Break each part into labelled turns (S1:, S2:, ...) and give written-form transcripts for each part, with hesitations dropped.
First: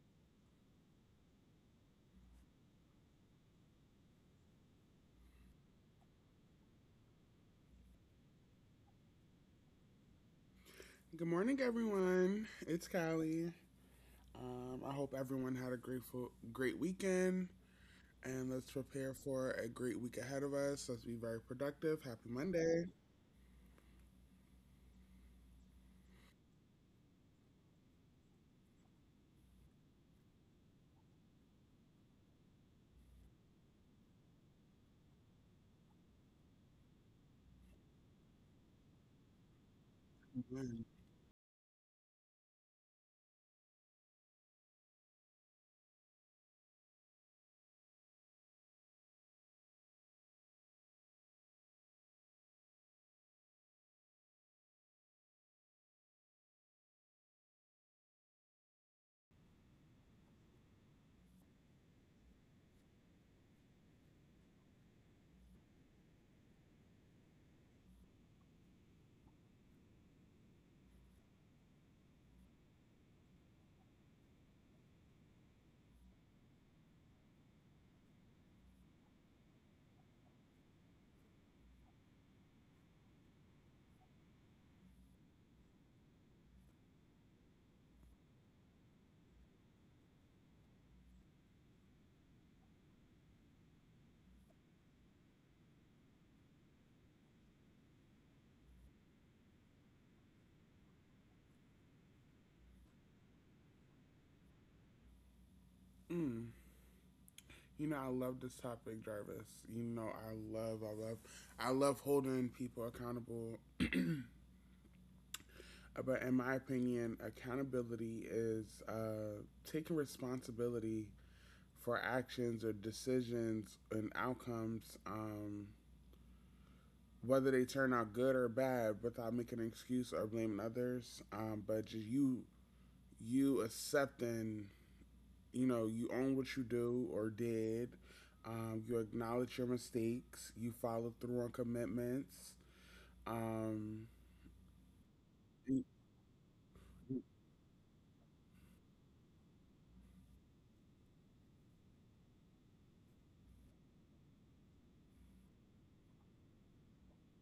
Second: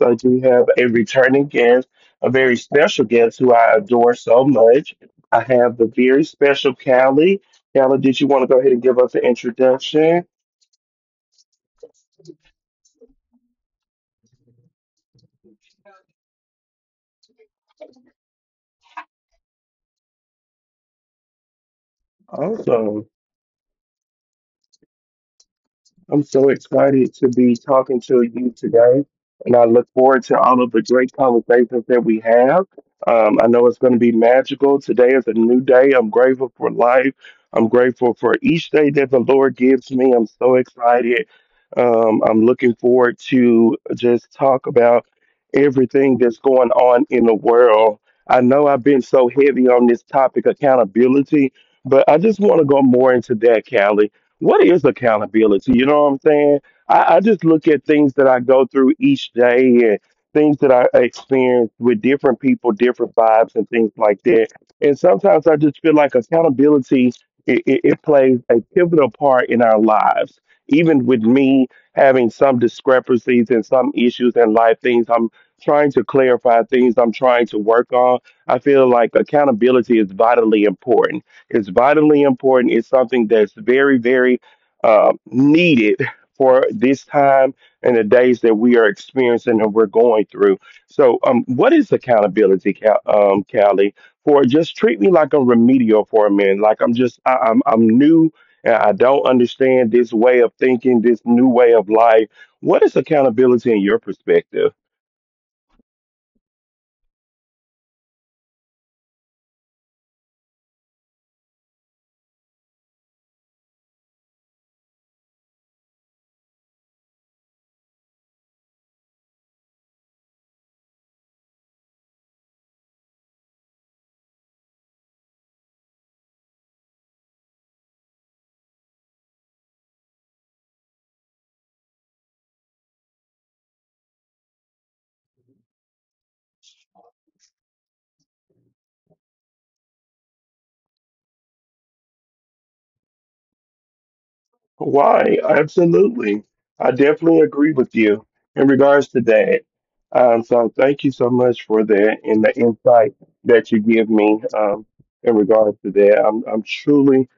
S1: I do have a returning guest, a very special guest who I adore so much. I have the very special Callie. Callie, did you want to go ahead and give us an introduction?
S2: Good morning, everyone. It's Callie. I hope everyone had a grateful, great weekend, and let's prepare for a great week ahead of us. Let's be very productive. Happy Monday.
S1: Awesome. I'm so excited to be talking to you today, and I look forward to all of the great conversations that we have. I know it's going to be magical. Today is a new day. I'm grateful for life. I'm grateful for each day that the Lord gives me. I'm so
S2: Amen.
S1: excited. I'm looking forward to just talk about everything that's going on in the world. I know I've been so heavy on this topic, accountability, but I just want to go more into that, Callie, what is accountability? You know what I'm saying? I just look at things that I go through each day and things that I experience with different people, different vibes, and things like that. And sometimes I just feel like accountability, it plays a pivotal part in our lives. Even with me having some discrepancies and some issues in life, things I'm trying to clarify, things I'm trying to work on, I feel like accountability is vitally important, it's vitally important. It's something that's very, very needed for this time and the days that we are experiencing and we're going through. So, what is accountability, Callie? For just treat me like a remedial for a minute, like I'm just I'm new and I don't understand this way of thinking, this new way of life. What is accountability in your perspective?
S2: Mm. You know, I love this topic, Jarvis. You know, I love holding people accountable. But in my opinion, accountability is taking responsibility for actions or decisions and outcomes. Whether they turn out good or bad without making an excuse or blaming others, but just you accepting, you know, you own what you do or did, you acknowledge your mistakes, you follow through on commitments um,
S1: Why? Absolutely. I definitely agree with you in regards to that. So thank you so much for that and the insight that you give me in regards to that. I'm truly.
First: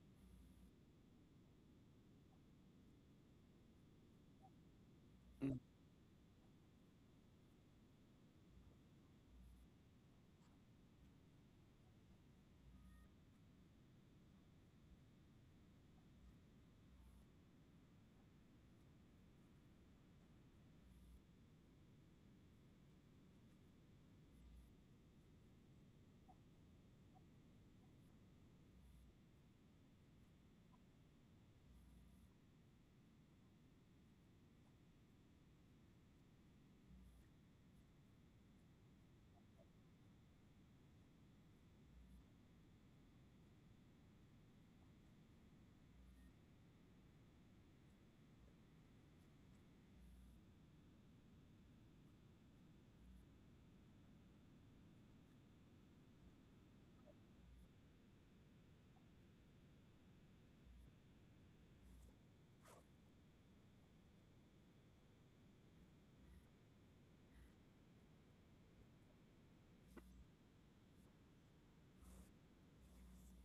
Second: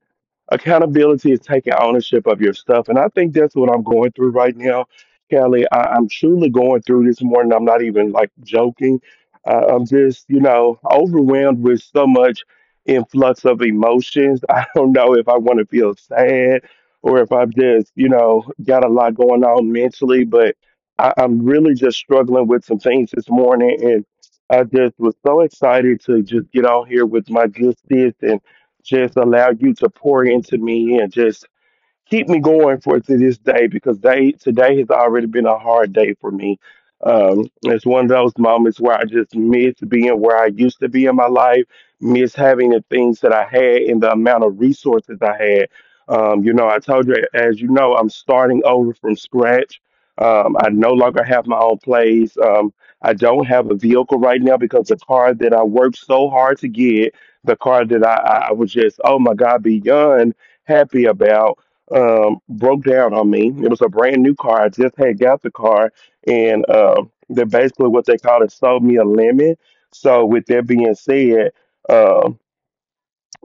S1: Accountability is taking ownership of your stuff. And I think that's what I'm going through right now, Kelly. I'm truly going through this morning. I'm not even like joking. I'm just, you know, overwhelmed with so much influx of emotions. I don't know if I want to feel sad or if I've just, you know, got a lot going on mentally, but I'm really just struggling with some things this morning. And I just was so excited to just get on here with my good sis, just allow you to pour into me and just keep me going for to this day because they today has already been a hard day for me. It's one of those moments where I just miss being where I used to be in my life, miss having the things that I had and the amount of resources I had. You know, I told you, as you know, I'm starting over from scratch. I no longer have my own place. I don't have a vehicle right now because the car that I worked so hard to get, the car that I was just, oh my God, beyond happy about, broke down on me. It was a brand new car. I just had got the car, and they basically what they call it sold me a lemon. So with that being said, um,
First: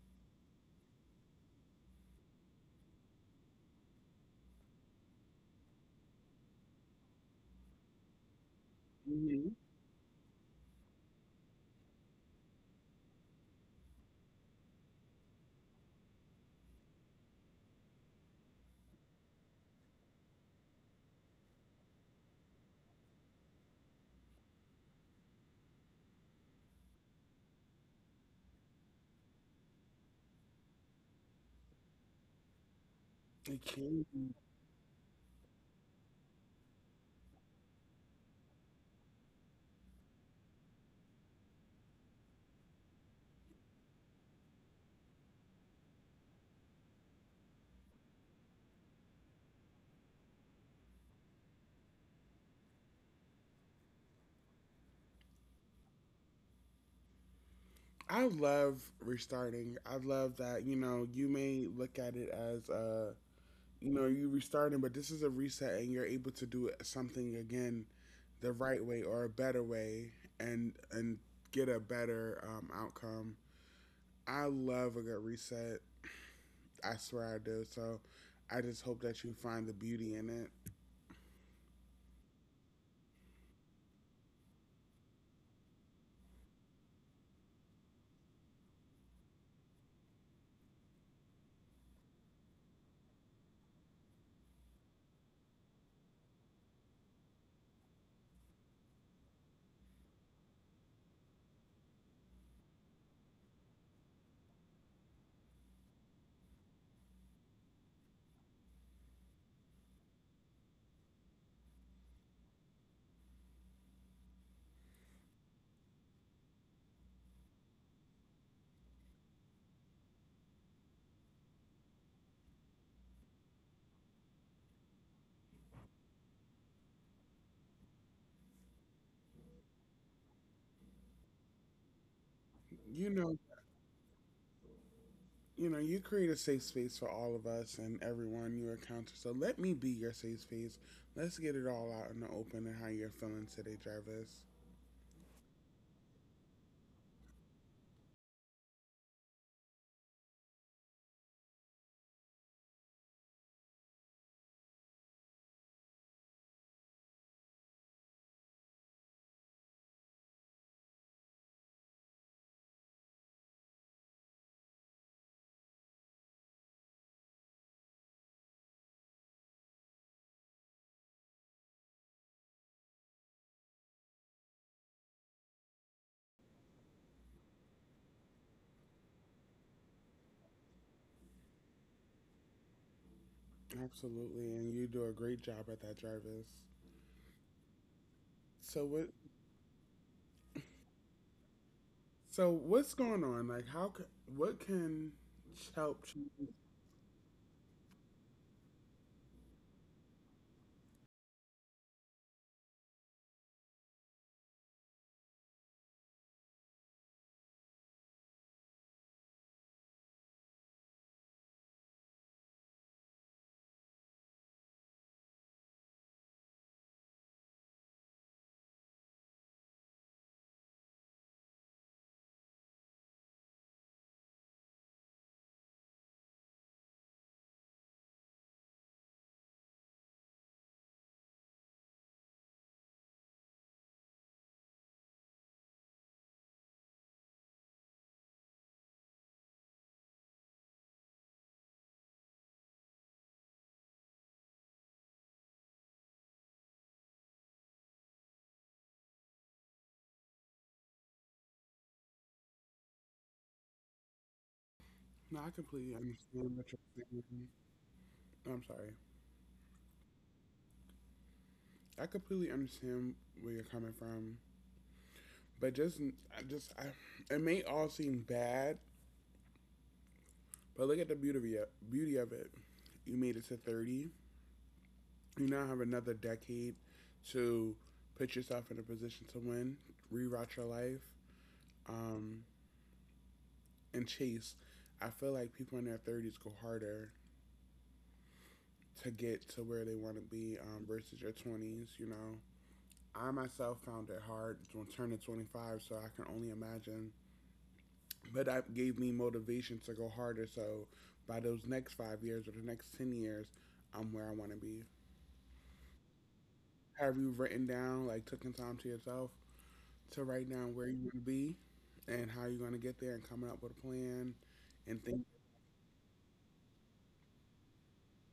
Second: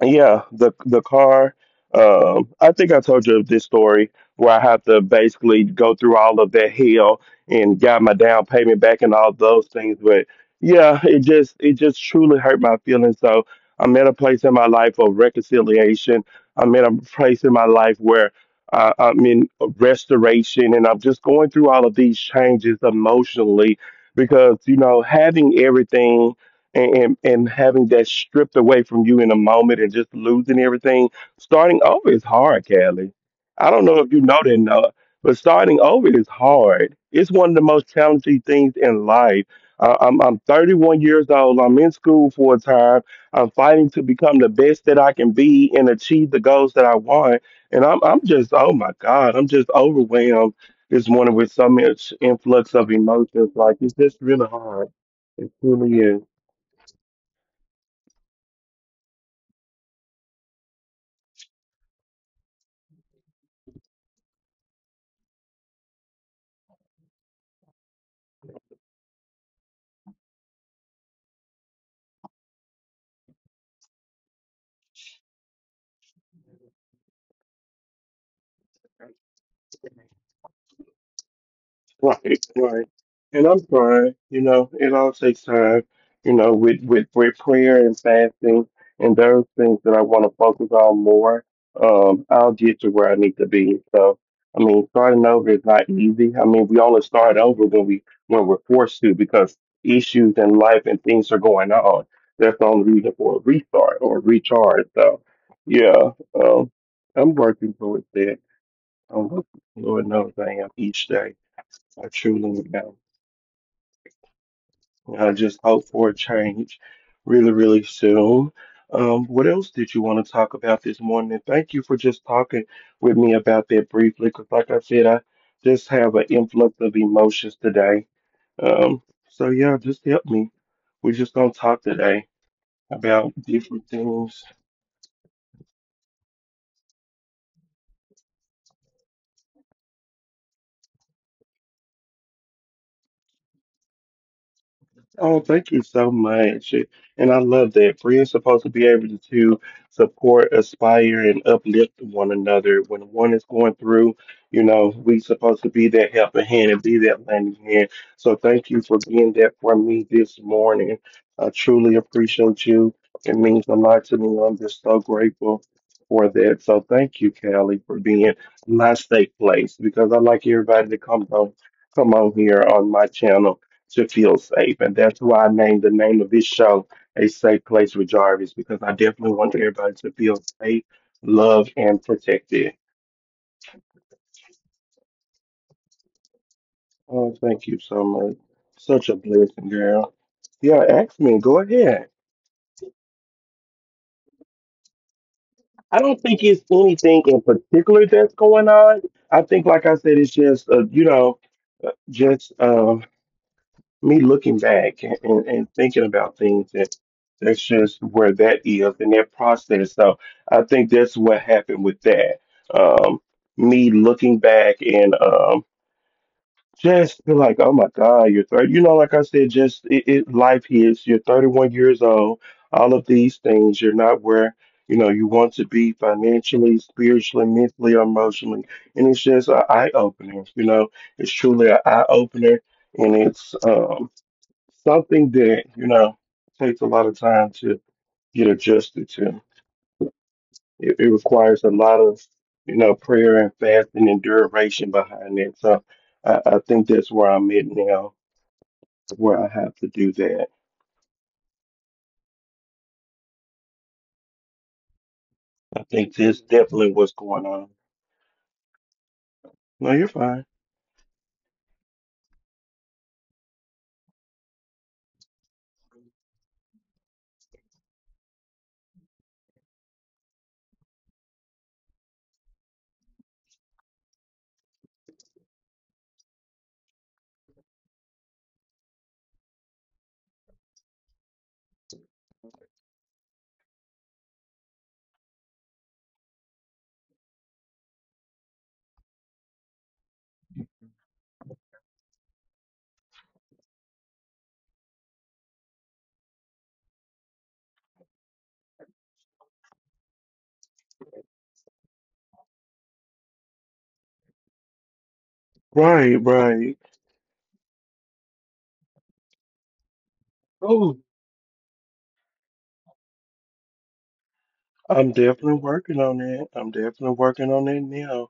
S1: yeah, the car. I think I told you this story where I had to basically go through all of that hell and got my down payment back and all
S2: Mhm.
S1: those things. But yeah, it just truly hurt my feelings. So I'm at a place in my life of reconciliation. I'm at a place in my life where I'm in restoration, and I'm just going through all of these changes emotionally because you know having everything and having that stripped away from you in a moment and just losing everything. Starting over is hard, Callie.
S2: It
S1: I don't know
S2: can
S1: if you
S2: be.
S1: know that, Noah, but starting over is hard. It's one of the most challenging things in life. I'm 31 years old. I'm in school for a time. I'm fighting to become the best that I can be and achieve the goals that I want. And I'm just oh my God, I'm just overwhelmed this morning with so much influx of emotions. Like it's just really hard. It truly is.
S2: I love restarting. I love that, you may look at it as a you restarting, but this is a reset and you're able to something again the right way or a better way, and get a better outcome. I love a good reset. I swear I do. So I just hope that you find the beauty in it.
S1: Right, right. And I'm trying, you know, it all takes time, you know, with prayer and fasting and those things that I want to focus on more, I'll get to where I need to be. So, I mean, starting over is not easy. I mean, we only start over when we're forced to because issues in life and things are going on. That's the only reason for a restart or a recharge. So, yeah, um, I'm working towards that. I'm working, Lord knows I am each day. I truly am. I just hope for a change really, really soon. What else did you want to talk about this morning? And thank you for just talking with me about that briefly, because like I said, I just have an influx of emotions today. Um, so yeah, just help me. We're just gonna talk today
S2: you
S1: about
S2: know
S1: different things.
S2: you know you create a safe space for all of us and everyone you encounter, so let me be your safe space. Let's get it all out in the open and how you're feeling today, Jarvis.
S1: Oh, thank you so much. And I love that. Friends supposed to be able to support, aspire, and uplift one another. When one is going through, you know, we supposed to be that helping hand and be that lending hand. So thank you for being there for me this morning. I truly appreciate you. It means a lot to me. I'm just so grateful for that. So thank you, Callie, for being my safe place because I like everybody to come on here on my channel to feel safe. And that's why I named the name of this show A Safe Place with Jarvis, because I definitely want everybody to feel safe, loved, and protected.
S2: Absolutely, and you do a great job at that, Jarvis.
S1: Oh, thank you so much.
S2: so what
S1: Such a blessing, girl. Yeah, ask me. Go ahead.
S2: So what's going on? Like, how can what can
S1: I
S2: help?
S1: don't think it's anything in particular that's going on. I think, like I said, it's just, you know, just me looking back and, and thinking about things, and that's just where that is in that process. So I think that's what happened with that. Um, me looking back and just be like, oh my God, you're 30. You know, like I said, just it, it life hits. You're 31 years old. All of these things, you're not where you know you want to be financially, spiritually, mentally, emotionally, and it's just an eye opener. You know, it's truly an eye opener, and it's something that you know takes a lot of time to get adjusted to. It requires a lot of, you know, prayer and fasting and duration behind it. So I think that's where I'm at now, where I have to do that.
S2: No, I
S1: I
S2: completely
S1: think that's
S2: understand what
S1: definitely
S2: you're
S1: what's
S2: saying.
S1: going on.
S2: I'm sorry.
S1: No, you're fine.
S2: I completely understand where you're coming from, but it may all seem bad, but look at the beauty of it. You made it to 30. You now have another decade to put yourself in a position to win, rewrite your life, um, and chase. I feel like people in their 30s go harder to get to where they want to be, versus your 20s. I myself found it hard to turn to 25, so I can only imagine. But that gave me motivation to go harder. So by those next 5 years or the next 10 years, I'm where I want to be.
S1: Right, right.
S2: Have you written down, like, taking time to yourself to write down where you
S1: Oh,
S2: want to be and how you're going to get there and coming up with a plan and
S1: I'm
S2: think?
S1: definitely working on that. I'm definitely working on that now.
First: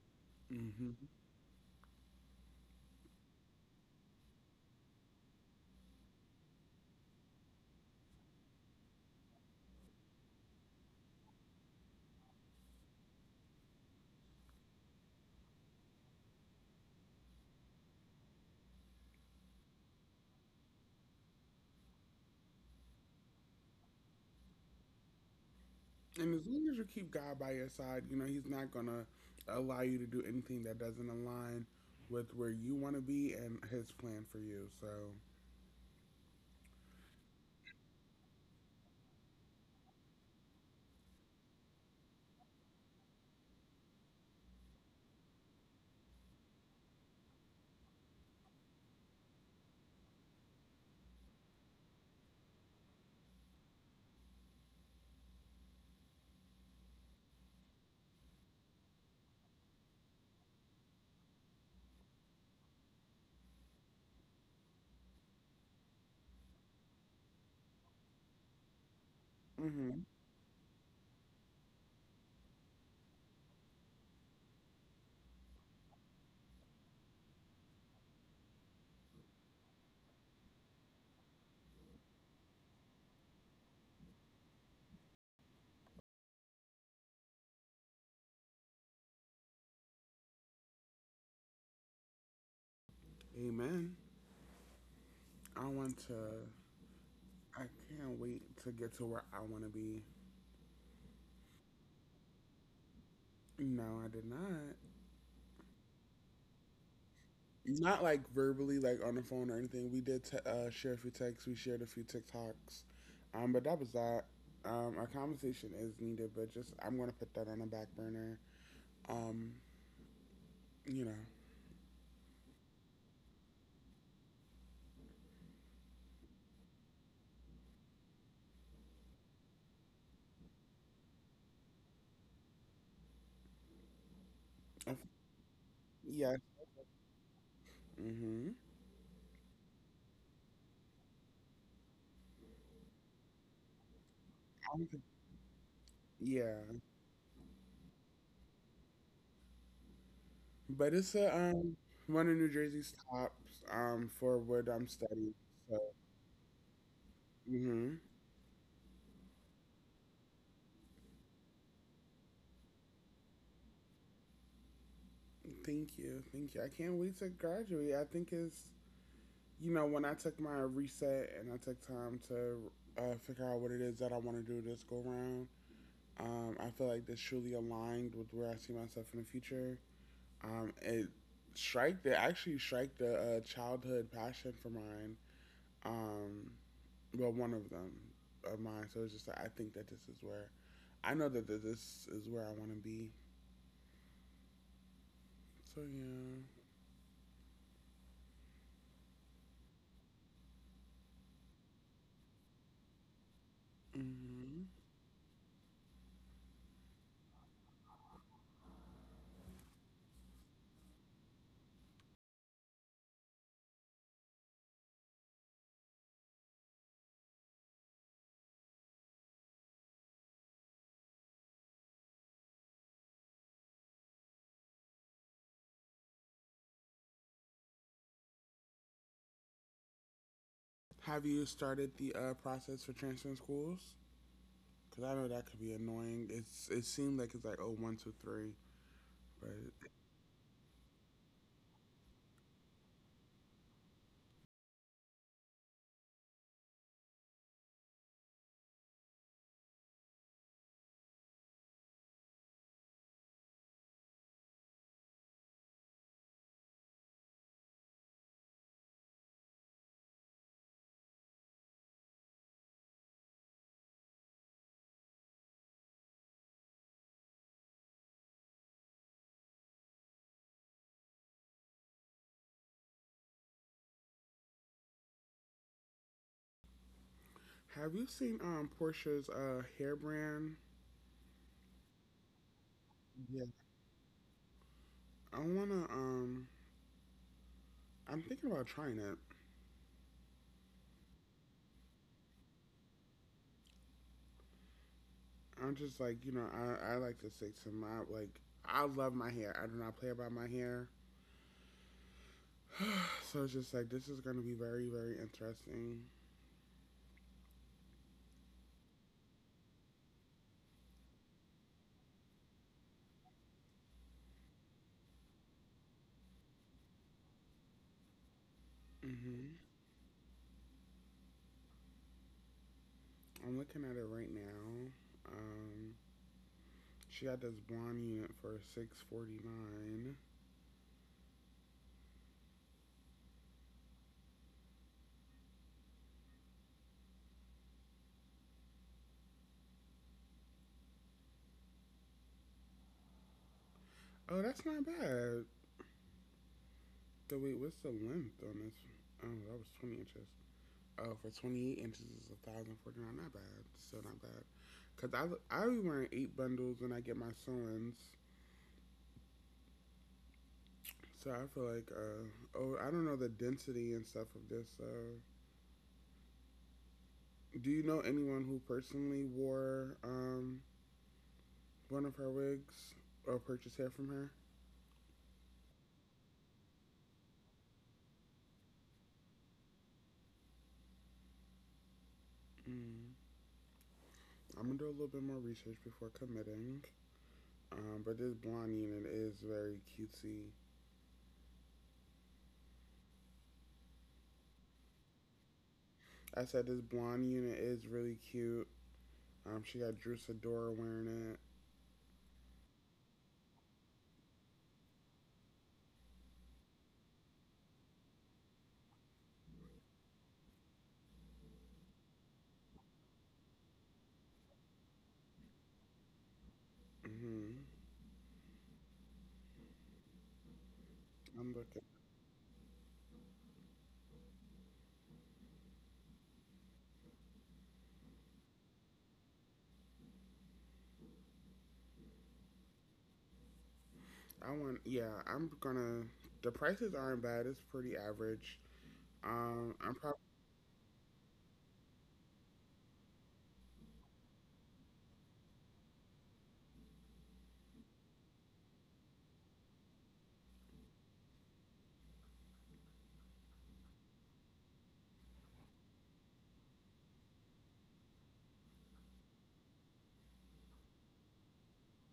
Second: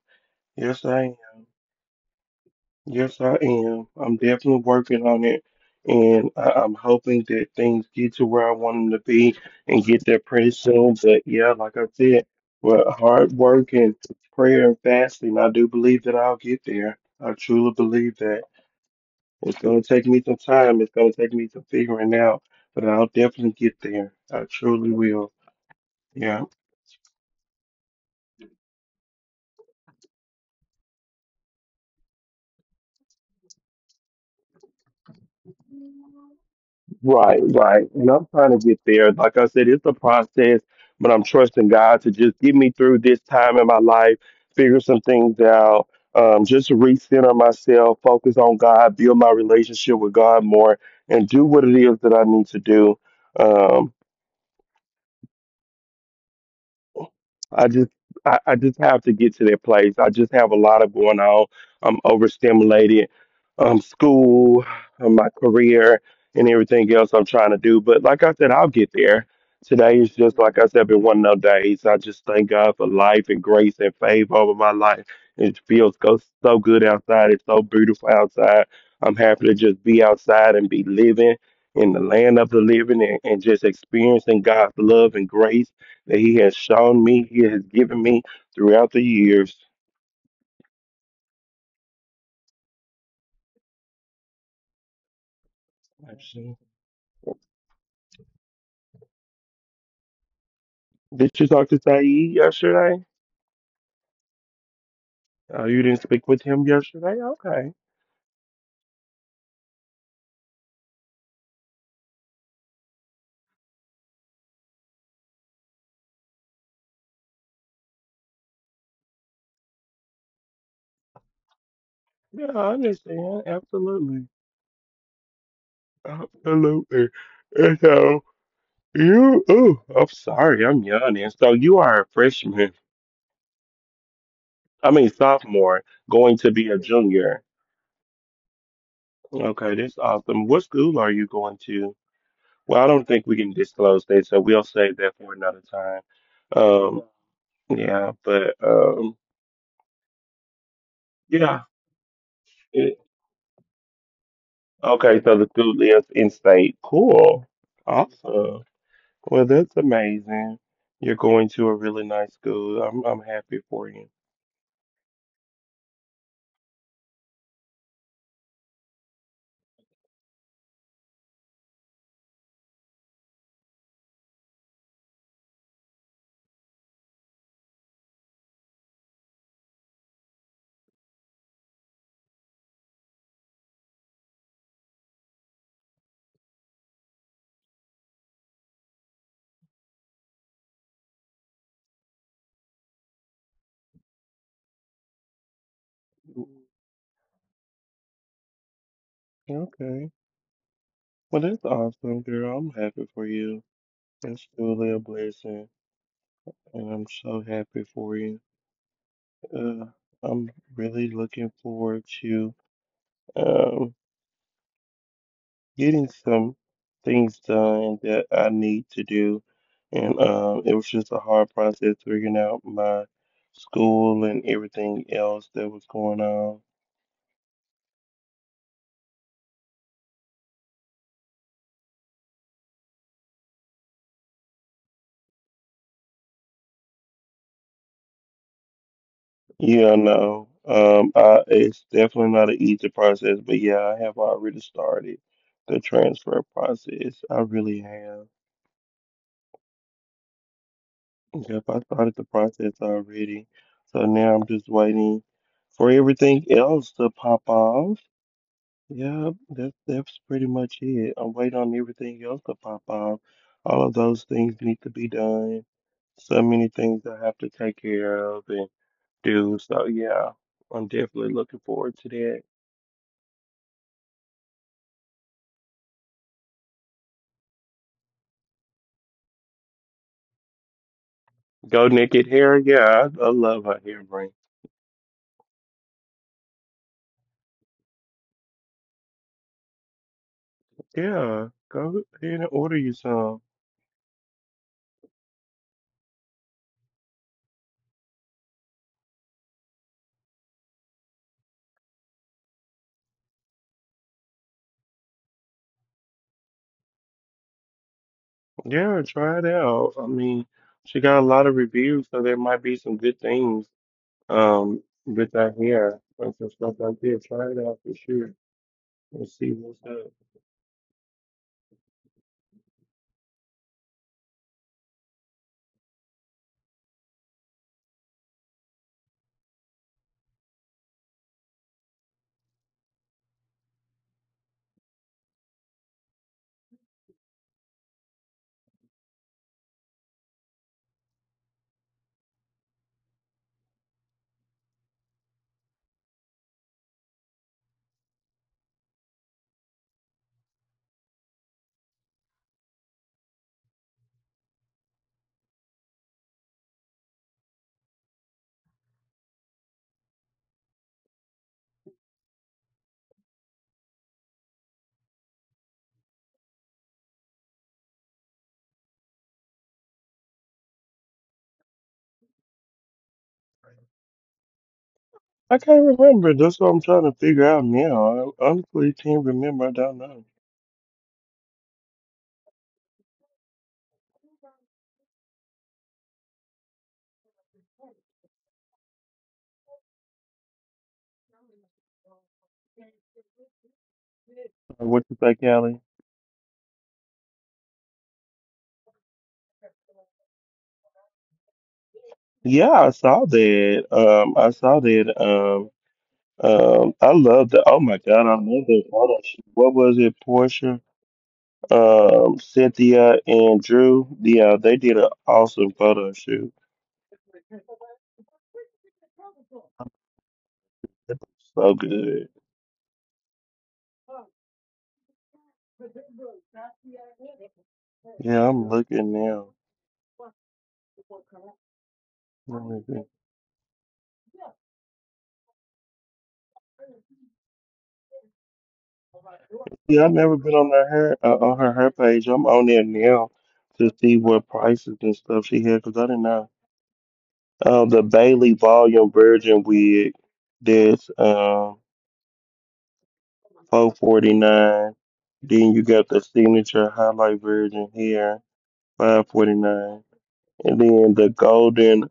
S1: Yes,
S2: Hmm.
S1: I am. Yes, I am. I'm definitely working on it, and I'm hoping that things get to where I want them to be and get there pretty soon. But yeah, like I said, with hard work and prayer and fasting, I do believe that I'll get there. I truly believe that. It's going to take me some time. It's going to take me some figuring out, but I'll definitely get there. I truly will.
S2: And
S1: Yeah.
S2: as long as you keep God by your side, He's not going to allow you to do anything that doesn't align with where you want to be and His plan for you. So,
S1: Right, right. And I'm trying to get there. Like I said, it's a process, but I'm trusting God to just get me through this time in my life, figure some things out, just recenter myself, focus on God, build my relationship with God more, and do what it is that I need to do. Um, I just I just have to get to that place. I just have a lot of going on. I'm overstimulated. Um, school, my career and everything else I'm trying to do. But like I said, I'll get there. Today
S2: hmm.
S1: is just, like I said, been one of those days. I just thank God for life and grace and favor over my life. It feels so, so good outside. It's so beautiful outside. I'm happy to just be outside and be living in the land of the living, and just experiencing God's love and grace that He has shown me, He has given me throughout the years.
S2: Amen. I want to,
S1: I
S2: I can't wait to get to where I want to be.
S1: Did you talk to Saeed yesterday?
S2: No, I did not.
S1: Oh, you didn't speak with him yesterday? Okay.
S2: Not like verbally, like on the phone or anything. We did share a few texts, we shared a few TikToks. But that was that. Our conversation is needed, but just I'm going to put that on a back burner. Um, you know,
S1: Yeah, I understand. Absolutely. Absolutely. And so, you, oh, I'm sorry, I'm yawning. So, you are a freshman, I
S2: if-
S1: mean, sophomore, going
S2: Yes.
S1: to be a junior.
S2: Mm-hmm.
S1: Okay, that's awesome. What school are you going to? Well, I don't think we can disclose that, so we'll save that for another time.
S2: Yeah,
S1: Um. Yeah, but
S2: but it's a
S1: yeah.
S2: one of New Jersey's
S1: It-
S2: tops for what I'm
S1: okay,
S2: studying.
S1: so the school
S2: So
S1: lives in state. Cool.
S2: mm-hmm.
S1: Awesome. Well, that's amazing. You're going to a really nice school. I'm happy for you.
S2: Thank you, thank you. I can't wait to graduate. I think it's when I took my reset and I took time to figure out what it is that I want to do this go round. I feel like this truly aligned with where I see myself in the future. It strike the Actually strike the childhood passion for mine. Um, well, one of them of mine. So it's just like I think that this is where I know that this is where I want to be. So yeah.
S1: Mm. Okay. Well, that's awesome, girl. I'm happy for you. It's
S2: Hmm.
S1: truly a blessing, and I'm so happy for you. Uh, I'm really looking forward to um getting some things done that I need to do. And it was just a hard process figuring out my school and everything else that was going on.
S2: Have you started the process for transferring schools? Because I know that could be annoying. It seemed like it's like oh, 1, 2, 3. But
S1: Yeah, no, it's definitely not an easy process, but yeah, I have already started the transfer process. I really have. Yep, I started the process already. So now I'm just waiting for everything else to pop off. Yeah, that's pretty much it. I'm waiting on everything else to pop off. All of those things need to be done. So many things I have to take care of and do. So yeah, I'm definitely looking forward to that.
S2: have you seen Portia's hair brand?
S1: Go Naked Hair, yeah, I
S2: Yeah.
S1: love her hair brand.
S2: I wanna. I'm thinking about trying it.
S1: Yeah, go ahead and order you some.
S2: I'm just like, I like to stick to my, like, I love my hair. I do not play about my hair. So it's just like this is going to be very, very interesting.
S1: Yeah, try it out. I mean, she got a lot of reviews, so there might be some good things with that hair and some stuff like that. Try it out for sure, and see
S2: Hmm.
S1: what's up.
S2: I'm looking at it right now. Um, she got this blonde unit for 649. Oh, that's not bad. So wait, what's the length on this? Oh, that was 20 inches. Oh, for 28 inches is 1,049. Not bad. Still not bad. Cause I be wearing eight bundles when I get my sewings. So I feel like oh, I don't know the density and stuff of this. Do you know anyone who personally wore one of her wigs or purchased hair from her?
S1: I can't remember. That's what I'm trying to figure out now. I honestly can't remember. I don't know.
S2: Mm. I'm gonna do a little bit more research before committing. But this blonde unit is very cutesy.
S1: What you say, Callie?
S2: I said this blonde unit is really cute. She got Drew Sidora wearing it.
S1: Yeah, I saw that. I saw that. I love the. Oh my God, I love that photo shoot. What was it, Portia, Cynthia, and Drew? Yeah, they did an awesome photo shoot.
S2: Hmm.
S1: It
S2: I'm
S1: was so
S2: looking.
S1: good. Yeah, I'm looking now.
S2: I want. Yeah, I'm gonna. The prices aren't bad. It's pretty average. I'm
S1: Yeah, I've never been on her her on her page. I'm on there now to see what prices and stuff she had because I didn't know. The Bailey Volume Virgin wig, that's 449. Then you got the signature highlight virgin here, 549, and then the golden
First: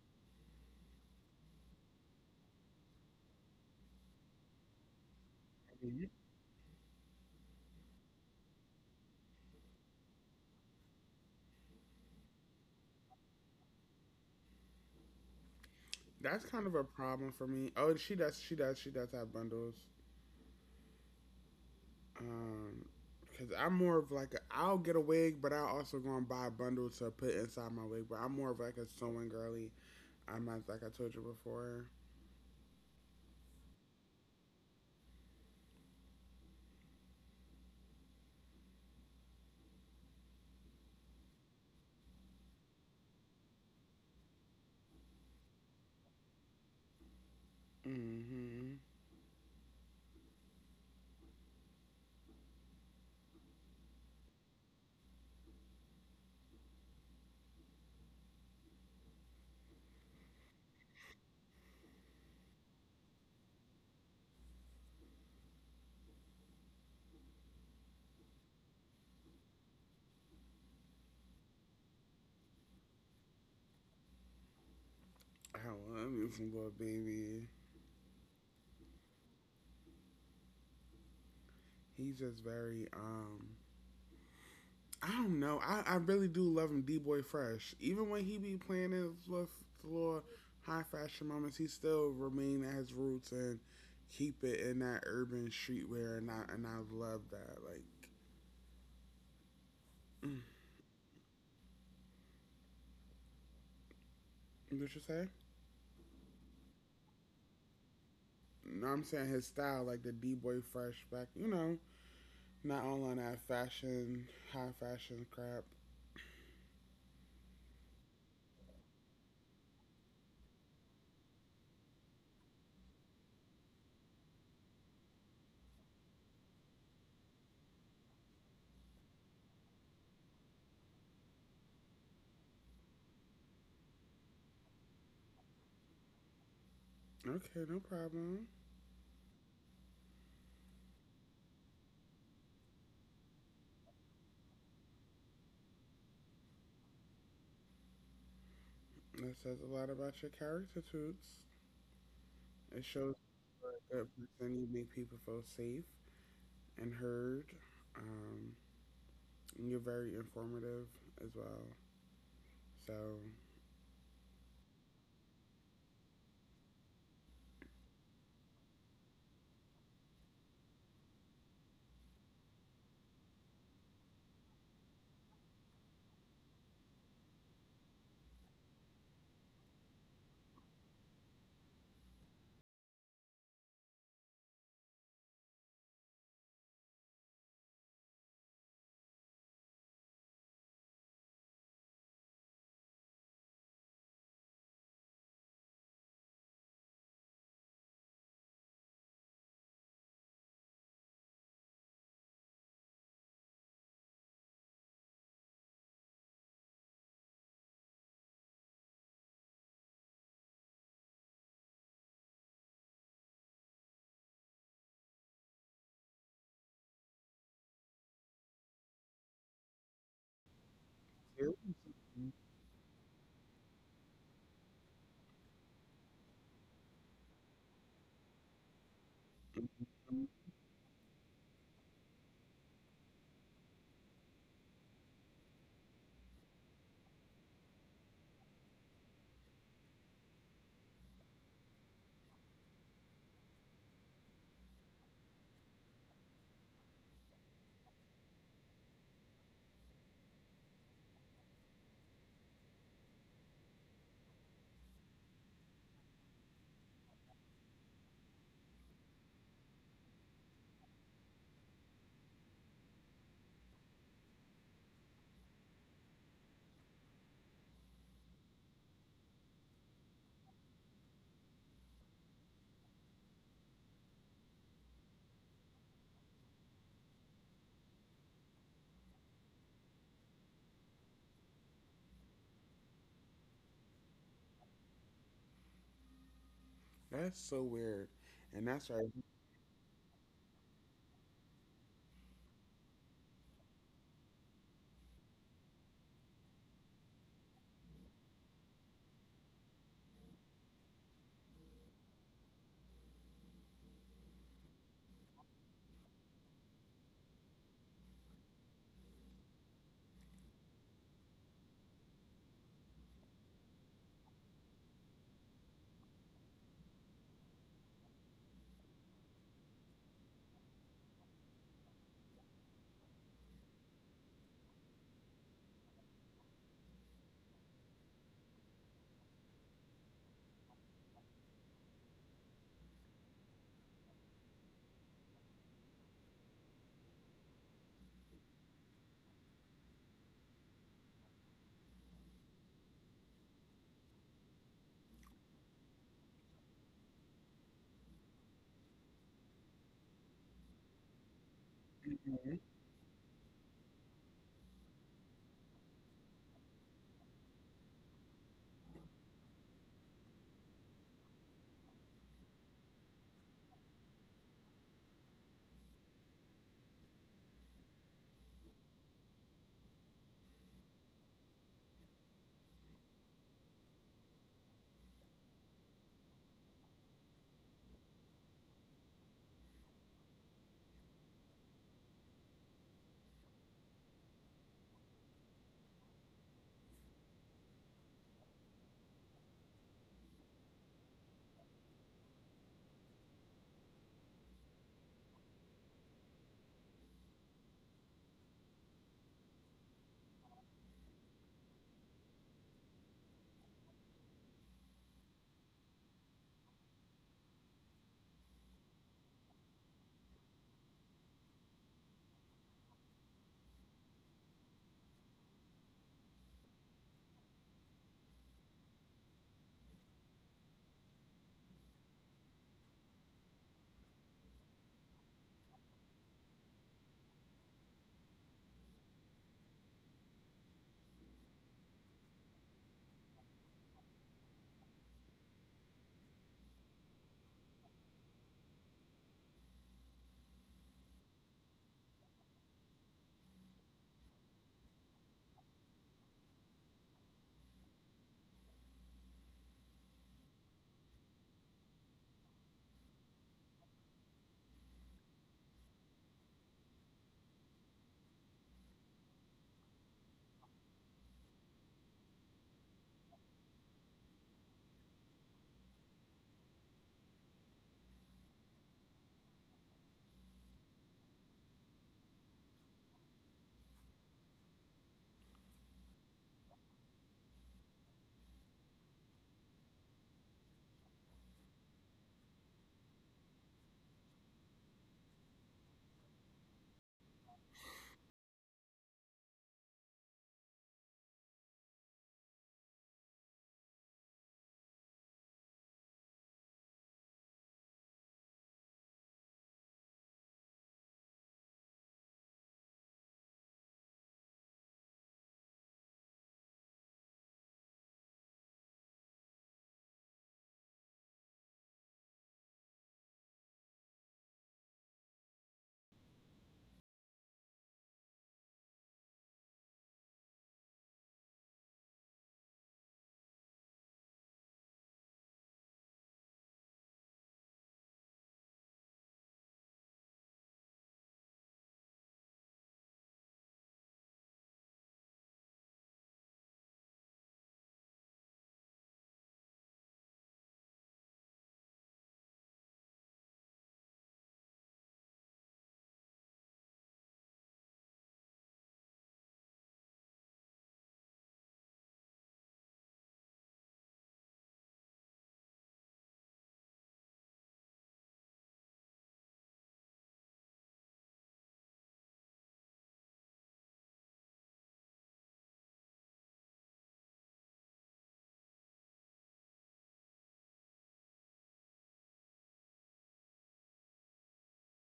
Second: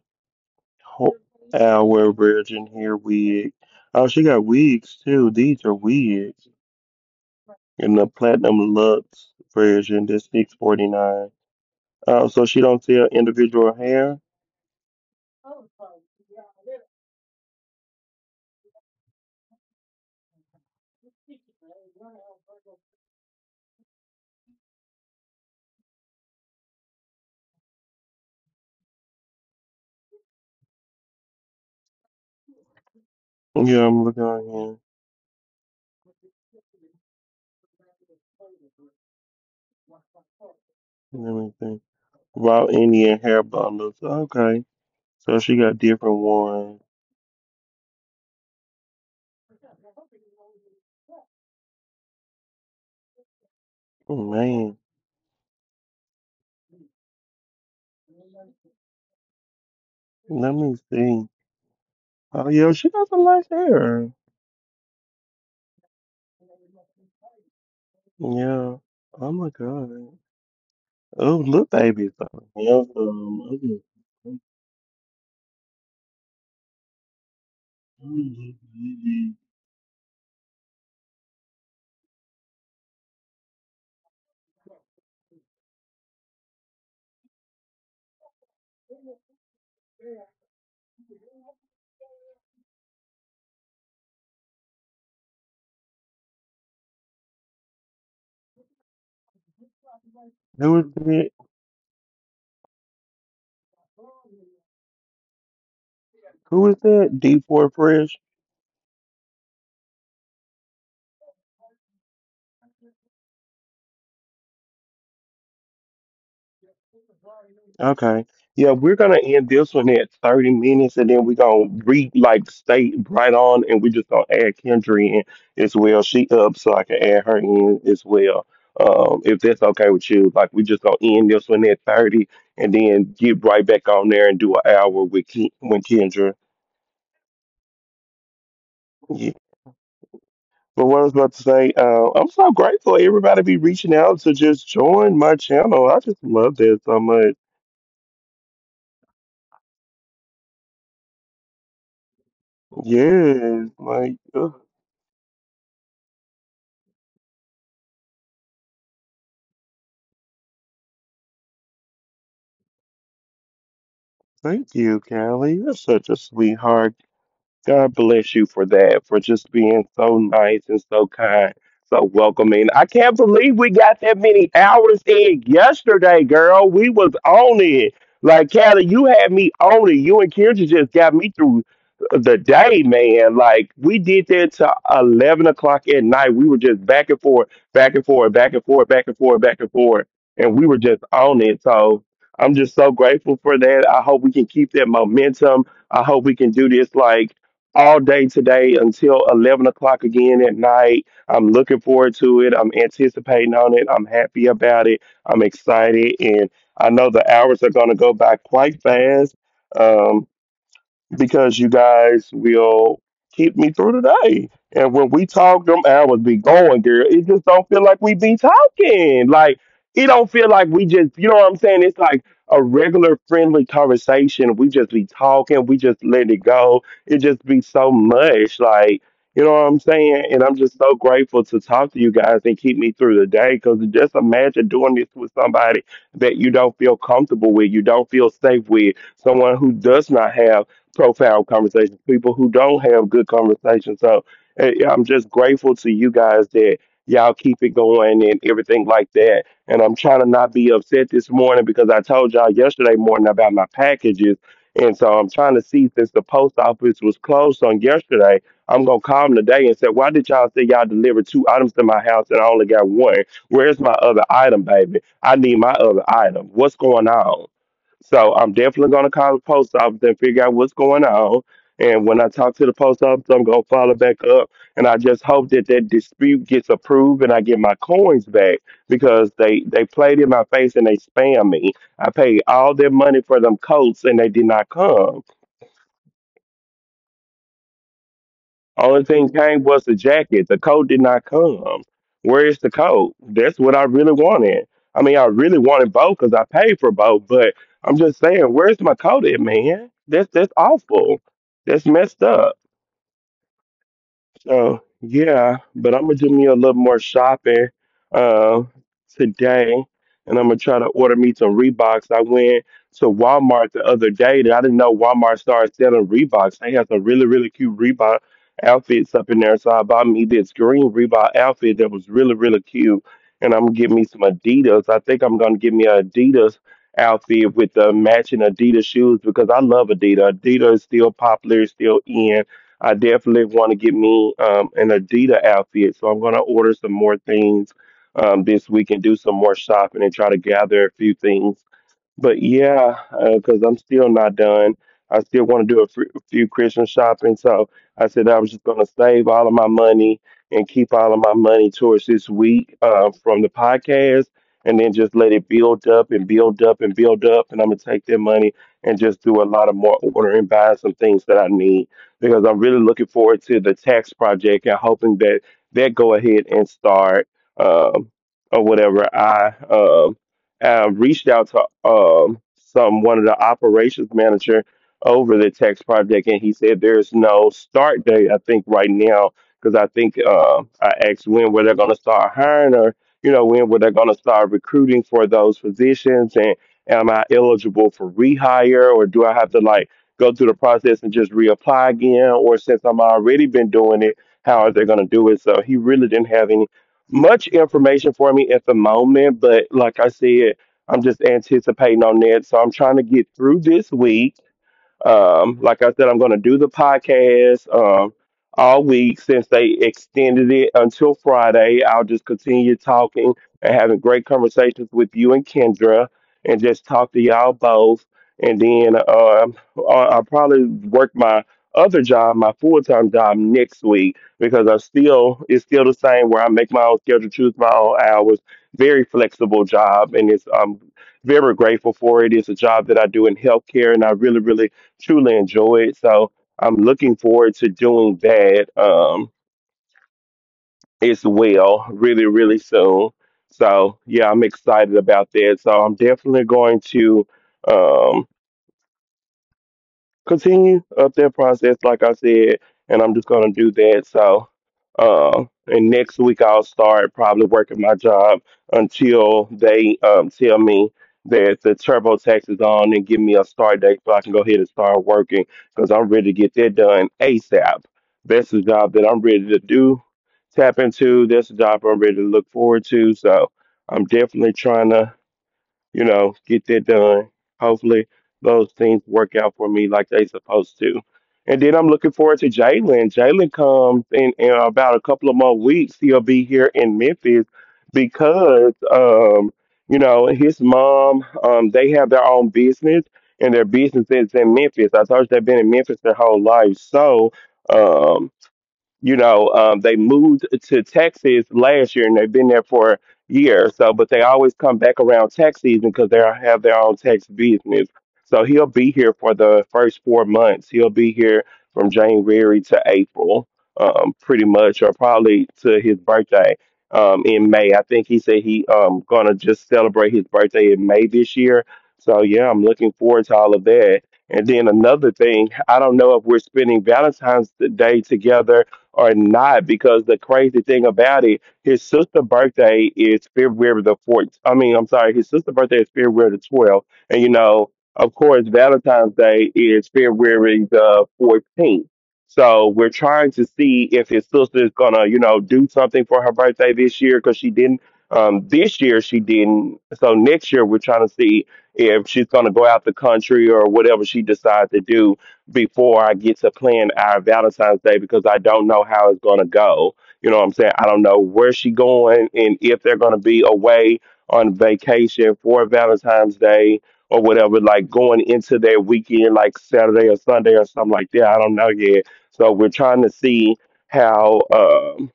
S1: Ho- hour virgin hair wig. Oh, she got wigs too. These are
S2: probably.
S1: wigs, and the platinum luxe version that's 649. So she don't sell individual hair.
S2: That's kind of a problem for me. Oh, she does. She does. She does have bundles. Um, because I'm more of like I'll get a wig, but I'll also go and buy a bundle to put inside my wig. But I'm more of like a sewing girly. I'm not, like, I told you before.
S1: Yeah, I'm looking on here. Let me think. Raw Indian hair bundles. Okay. So she got different ones.
S2: Mm-hmm.
S1: Oh, man, let me see. Oh yeah, she got some nice hair. Yeah. Oh my god. Oh, look, baby. Yeah, okay.
S2: I love me some little baby.
S1: Who
S2: He's just very. I don't know. I really do love him, D Boy Fresh. Even when he be playing his little, little high fashion moments, he still remain at his roots and keep it in that urban streetwear. And I love that. Like,
S1: is that?
S2: what you say?
S1: Who is that? D4 Fresh.
S2: You know what I'm saying, his style, like the D Boy Fresh back, not all on that fashion, high fashion crap.
S1: Okay. Yeah, we're gonna end this one at 30 minutes and then we're gonna read like state right on and we're just gonna add Kendra in as well. She up so I can add her in as well. If that's okay with you. Like we just gonna end this one at 30 and then get right back on there and do an hour with Kendra.
S2: Okay, no problem.
S1: Yeah. But what I was about to say, I'm so grateful everybody be reaching out to just join my channel. I just love that so much.
S2: That says a lot about your character, toots. It shows
S1: Yes,
S2: you're a good
S1: like
S2: person. You make people feel safe and heard. Um, and you're very informative as well. So
S1: Thank you, Callie. You're such a sweetheart. God bless you for that, for just being so nice and so kind, so welcoming. I can't believe we got that many hours in yesterday, girl. We was on it. Like Callie, you had me on it. You and Kendra just got me through the day, man. Like we did that to 11 o'clock at night. We were just back and forth, back and forth, back and forth, back and forth, back and forth. And we were just on it. So I'm just so grateful for that. I hope we can keep that momentum. I hope we can do this like all day today until 11 o'clock again at night. I'm looking forward to it. I'm anticipating on it. I'm happy about it. I'm excited. And I know the hours are going to go by quite fast. Um, because you guys will keep me through the day. And when we talk, them hours be going, girl. It just don't feel like we be talking. Like it don't feel like we just, you know what I'm saying? It's like a regular friendly conversation. We just be talking. We just let it go. It just be so much, like. You know what I'm saying? And I'm just so grateful to talk to you guys and keep me through the day. Because just imagine doing this with somebody that you don't feel comfortable with, you don't feel safe with, someone who does not have profound conversations, people who don't have good conversations. So yeah, I'm just grateful to you guys that y'all keep it going and everything like that. And I'm trying to not be upset this morning because I told y'all yesterday morning about my packages. And so I'm trying to see since the post office was closed on yesterday, I'm gonna call them today and say, why did y'all say y'all delivered 2 items to my house and I only got 1? Where's my other item, baby? I need my other item. What's going on? So I'm definitely gonna call the post office and figure out what's going on. And when I talk to the post office, I'm gonna follow back up. And I just hope that that dispute gets approved and I get my coins back because they played in my face and they spam me. I paid all their money for them coats and they did not come.
S2: that's so weird, and that's
S1: Only
S2: right.
S1: thing came was the jacket. The coat did not come. Where is the coat? That's what I really wanted. I mean, I really wanted both because I paid for both, but I'm just saying, where's my coat at, man? That's awful. That's messed up. So yeah, but I'm gonna do me a little more shopping uh, today, and I'm gonna try to order me some Reeboks. I went to Walmart the other day, that I didn't know Walmart started selling Reeboks. They had some really really cute Reebok outfits up in there, so I bought me this green Reebok outfit that was really really cute, and I'm gonna get me some Adidas. I think I'm gonna get me an Adidas outfit with the matching Adidas shoes because I love Adidas. Adidas is still popular, it's still in. I definitely want to get me an Adidas outfit. So I'm going to order some more things this week and do some more shopping and try to gather a few things but yeah, because I'm still not done. I still want to do a few Christmas shopping. So I said I was just going to save all of my money and keep all of my money towards this
S2: Mhm.
S1: week from the podcast and then just let it build up and build up and build up. And I'm going to take that money and just do a lot of more ordering, buying some things that I need because I'm really looking forward to the tax project and hoping that that go ahead and start um, or whatever. Reached out to some one of the operations manager over the tax project, and he said there's no start date. I think right now because I think I asked when were they going to start hiring, or you know when were they going to start recruiting for those positions, and am I eligible for rehire, or do I have to like go through the process and just reapply again, or since I'm already been doing it, how are they going to do it? So he really didn't have any much information for me at the moment, but like I said, I'm just anticipating on that. So I'm trying to get through this week like I said, I'm going to do the podcast all week since they extended it until Friday. I'll just continue talking and having great conversations with you and Kendra and just talk to y'all both. And then I'll probably work my other job, my full time job next week because I still, it's still the same where I make my own schedule, choose my own hours, very flexible job. And it's, I'm very grateful for it. It's a job that I do in healthcare and I really, really truly enjoyed. So I'm looking forward to doing that as well, really, really soon. So yeah, I'm excited about that. So I'm definitely going to. Um, Continue up their process, like I said, and I'm just gonna do that. So, and next week I'll start probably working my job until they tell me that the TurboTax is on and give me a start date so I can go ahead and start working because I'm ready to get that done ASAP. That's the job that I'm ready to do, tap into. That's the job I'm ready to look forward to. So I'm definitely trying to get that done. Hopefully, those things work out for me like they supposed to. And then I'm looking forward to Jalen. Jalen comes in about a couple of more weeks. He'll be here in Memphis because, his mom, they have their own business, and their business is in Memphis. I told you they've been in Memphis their whole life. So, um, they moved to Texas last year and they've been there for a year. So, but they always come back around tax season because they have their own tax business. So he'll be here for the first 4 months. He'll be here from January to April, pretty much, or probably to his birthday in May. I think he said he gonna just celebrate his birthday in May this year. So yeah, I'm looking forward to all of that. And then another thing, I don't know if we're spending Valentine's Day together or not, because the crazy thing about it, his sister' birthday is February the 14th. I mean, I'm sorry, his sister's birthday is February the 12th. And, of course, Valentine's Day is February the 14th. So we're trying to see if his sister is going to, do something for her birthday this year because she didn't. This year she didn't. So next year we're trying to see if she's going to go out the country or whatever she decides to do before I get to plan our Valentine's Day, because I don't know how it's going to go. You know what I'm saying? I don't know where she going and if they're going to be away on vacation for Valentine's Day or whatever, like going into their weekend, like Saturday or Sunday or something like that. I don't know yet. So we're trying to see how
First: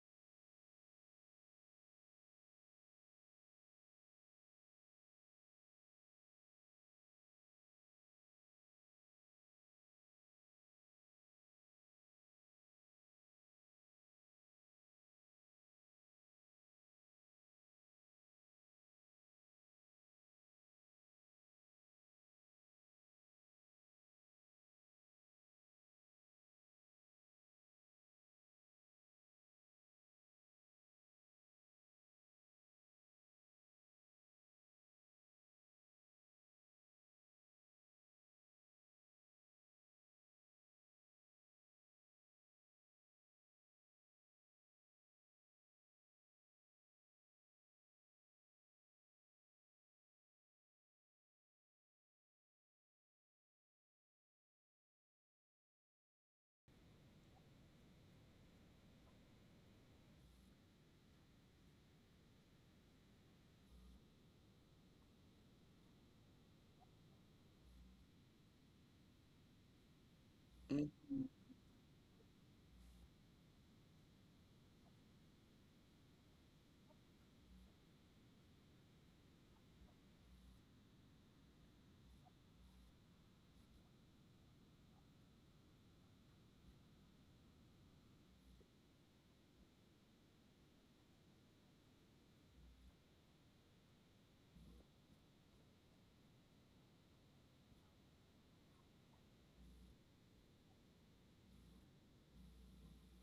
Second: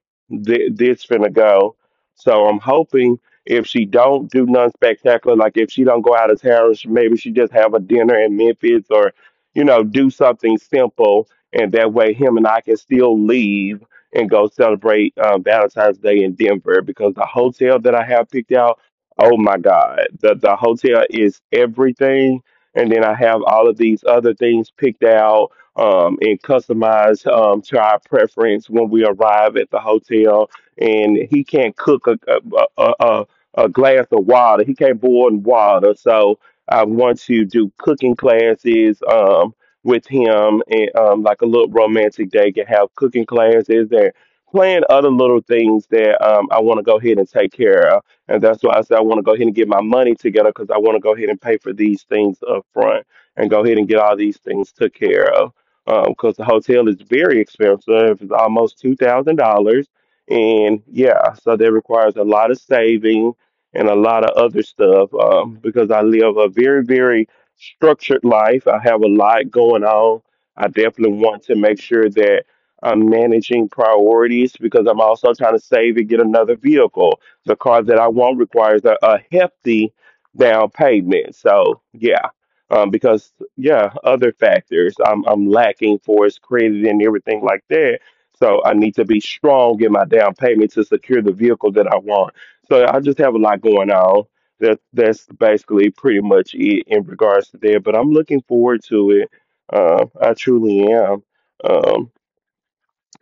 S1: this finna go. So I'm hoping if she don't do nothing spectacular, like if she don't go out of town, maybe she just have a dinner in Memphis or do something simple, and that way him and I can still leave and go celebrate Valentine's Day in Denver. Because the hotel that I have picked out, oh my God, the hotel is everything, and then I have all of these other things picked out and customized to our preference when we arrive at the hotel, and he can't cook a glass of water. He can't boil water, so I want to do cooking classes with him, and like a little romantic day, can have cooking classes and plan other little things that I want to go ahead and take care of. And that's why I said I want to go ahead and get my money together, because I want to go ahead and pay for these things up front and go ahead and get all these things took care of. Because the hotel is very expensive, it's almost $2,000, and yeah, so that requires a lot of saving and a lot of other stuff, because I live a very, very structured life. I have a lot going on. I
S2: Mhm.
S1: definitely want to make sure that I'm managing priorities, because I'm also trying to save and get another vehicle. The car that I want requires a hefty down payment. So, yeah. Because yeah, other factors I'm lacking for is credit and everything like that. So I need to be strong in my down payment to secure the vehicle that I want, so I just have a lot going on. That's basically pretty much it in regards to that. But I'm looking forward to it. I truly am. Um,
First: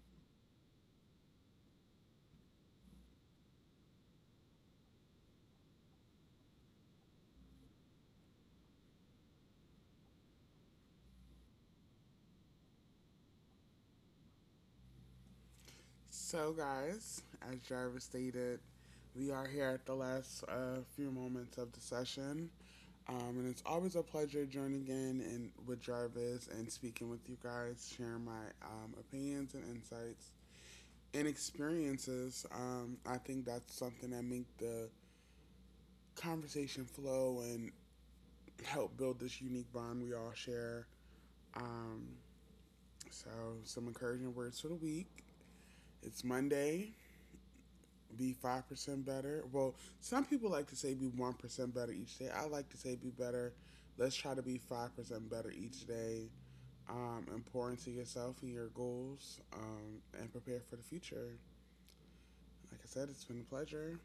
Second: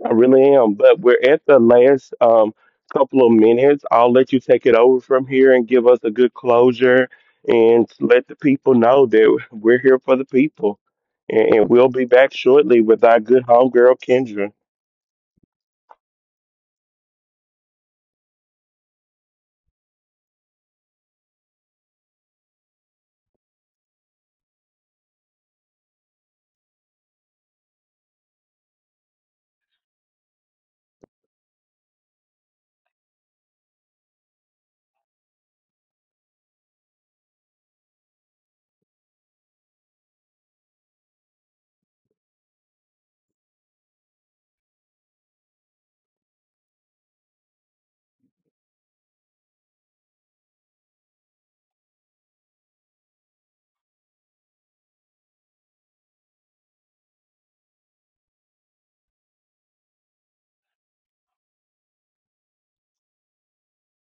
S1: I really am. But we're at the last couple of minutes. I'll let you take it over from here and give us a good closure and let the people know that we're here for the people. And we'll be back shortly with our good homegirl Kendra.
S2: So, guys, as Jarvis stated, we are here at the last few moments of the session. And it's always a pleasure joining in and with Jarvis and speaking with you guys, sharing my opinions and insights and experiences. I think that's something that makes the conversation flow and help build this unique bond we all share. Um, so, some encouraging words for the week. It's Monday. Be 5% better. Well, some people like to say be 1% better each day. I like to say be better. Let's try to be 5% better each day. Important to yourself and your goals, and prepare for the future. Like I said, it's been a pleasure,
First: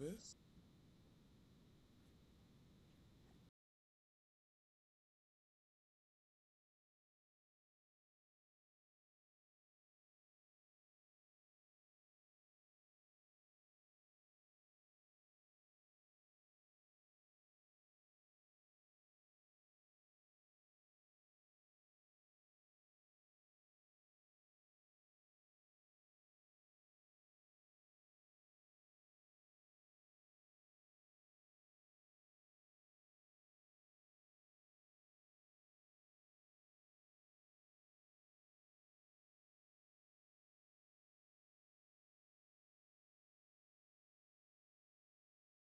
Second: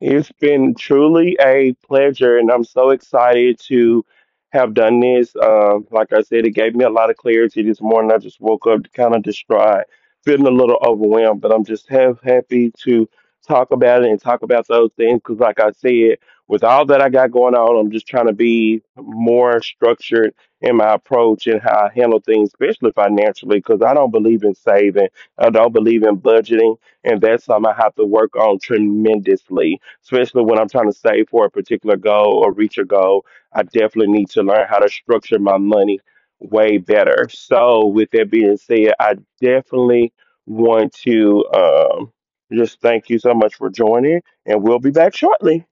S1: It's been truly a pleasure, and I'm so excited to have done this. Like I said, it gave me a lot of clarity this morning. I just woke up kind of distraught, feeling a little overwhelmed, but I'm just have happy to talk about it and talk about those things, because, like I said, with all that I got going on, I'm just trying to be more structured in my approach and how I handle things, especially financially, because I don't believe in saving. I don't believe in budgeting, and that's something I have to work on tremendously, especially when I'm trying to save for a particular goal or reach a goal. I definitely need to learn how to structure my money way better. So, with that being said, I definitely want to just thank you so much for joining, and we'll be back shortly.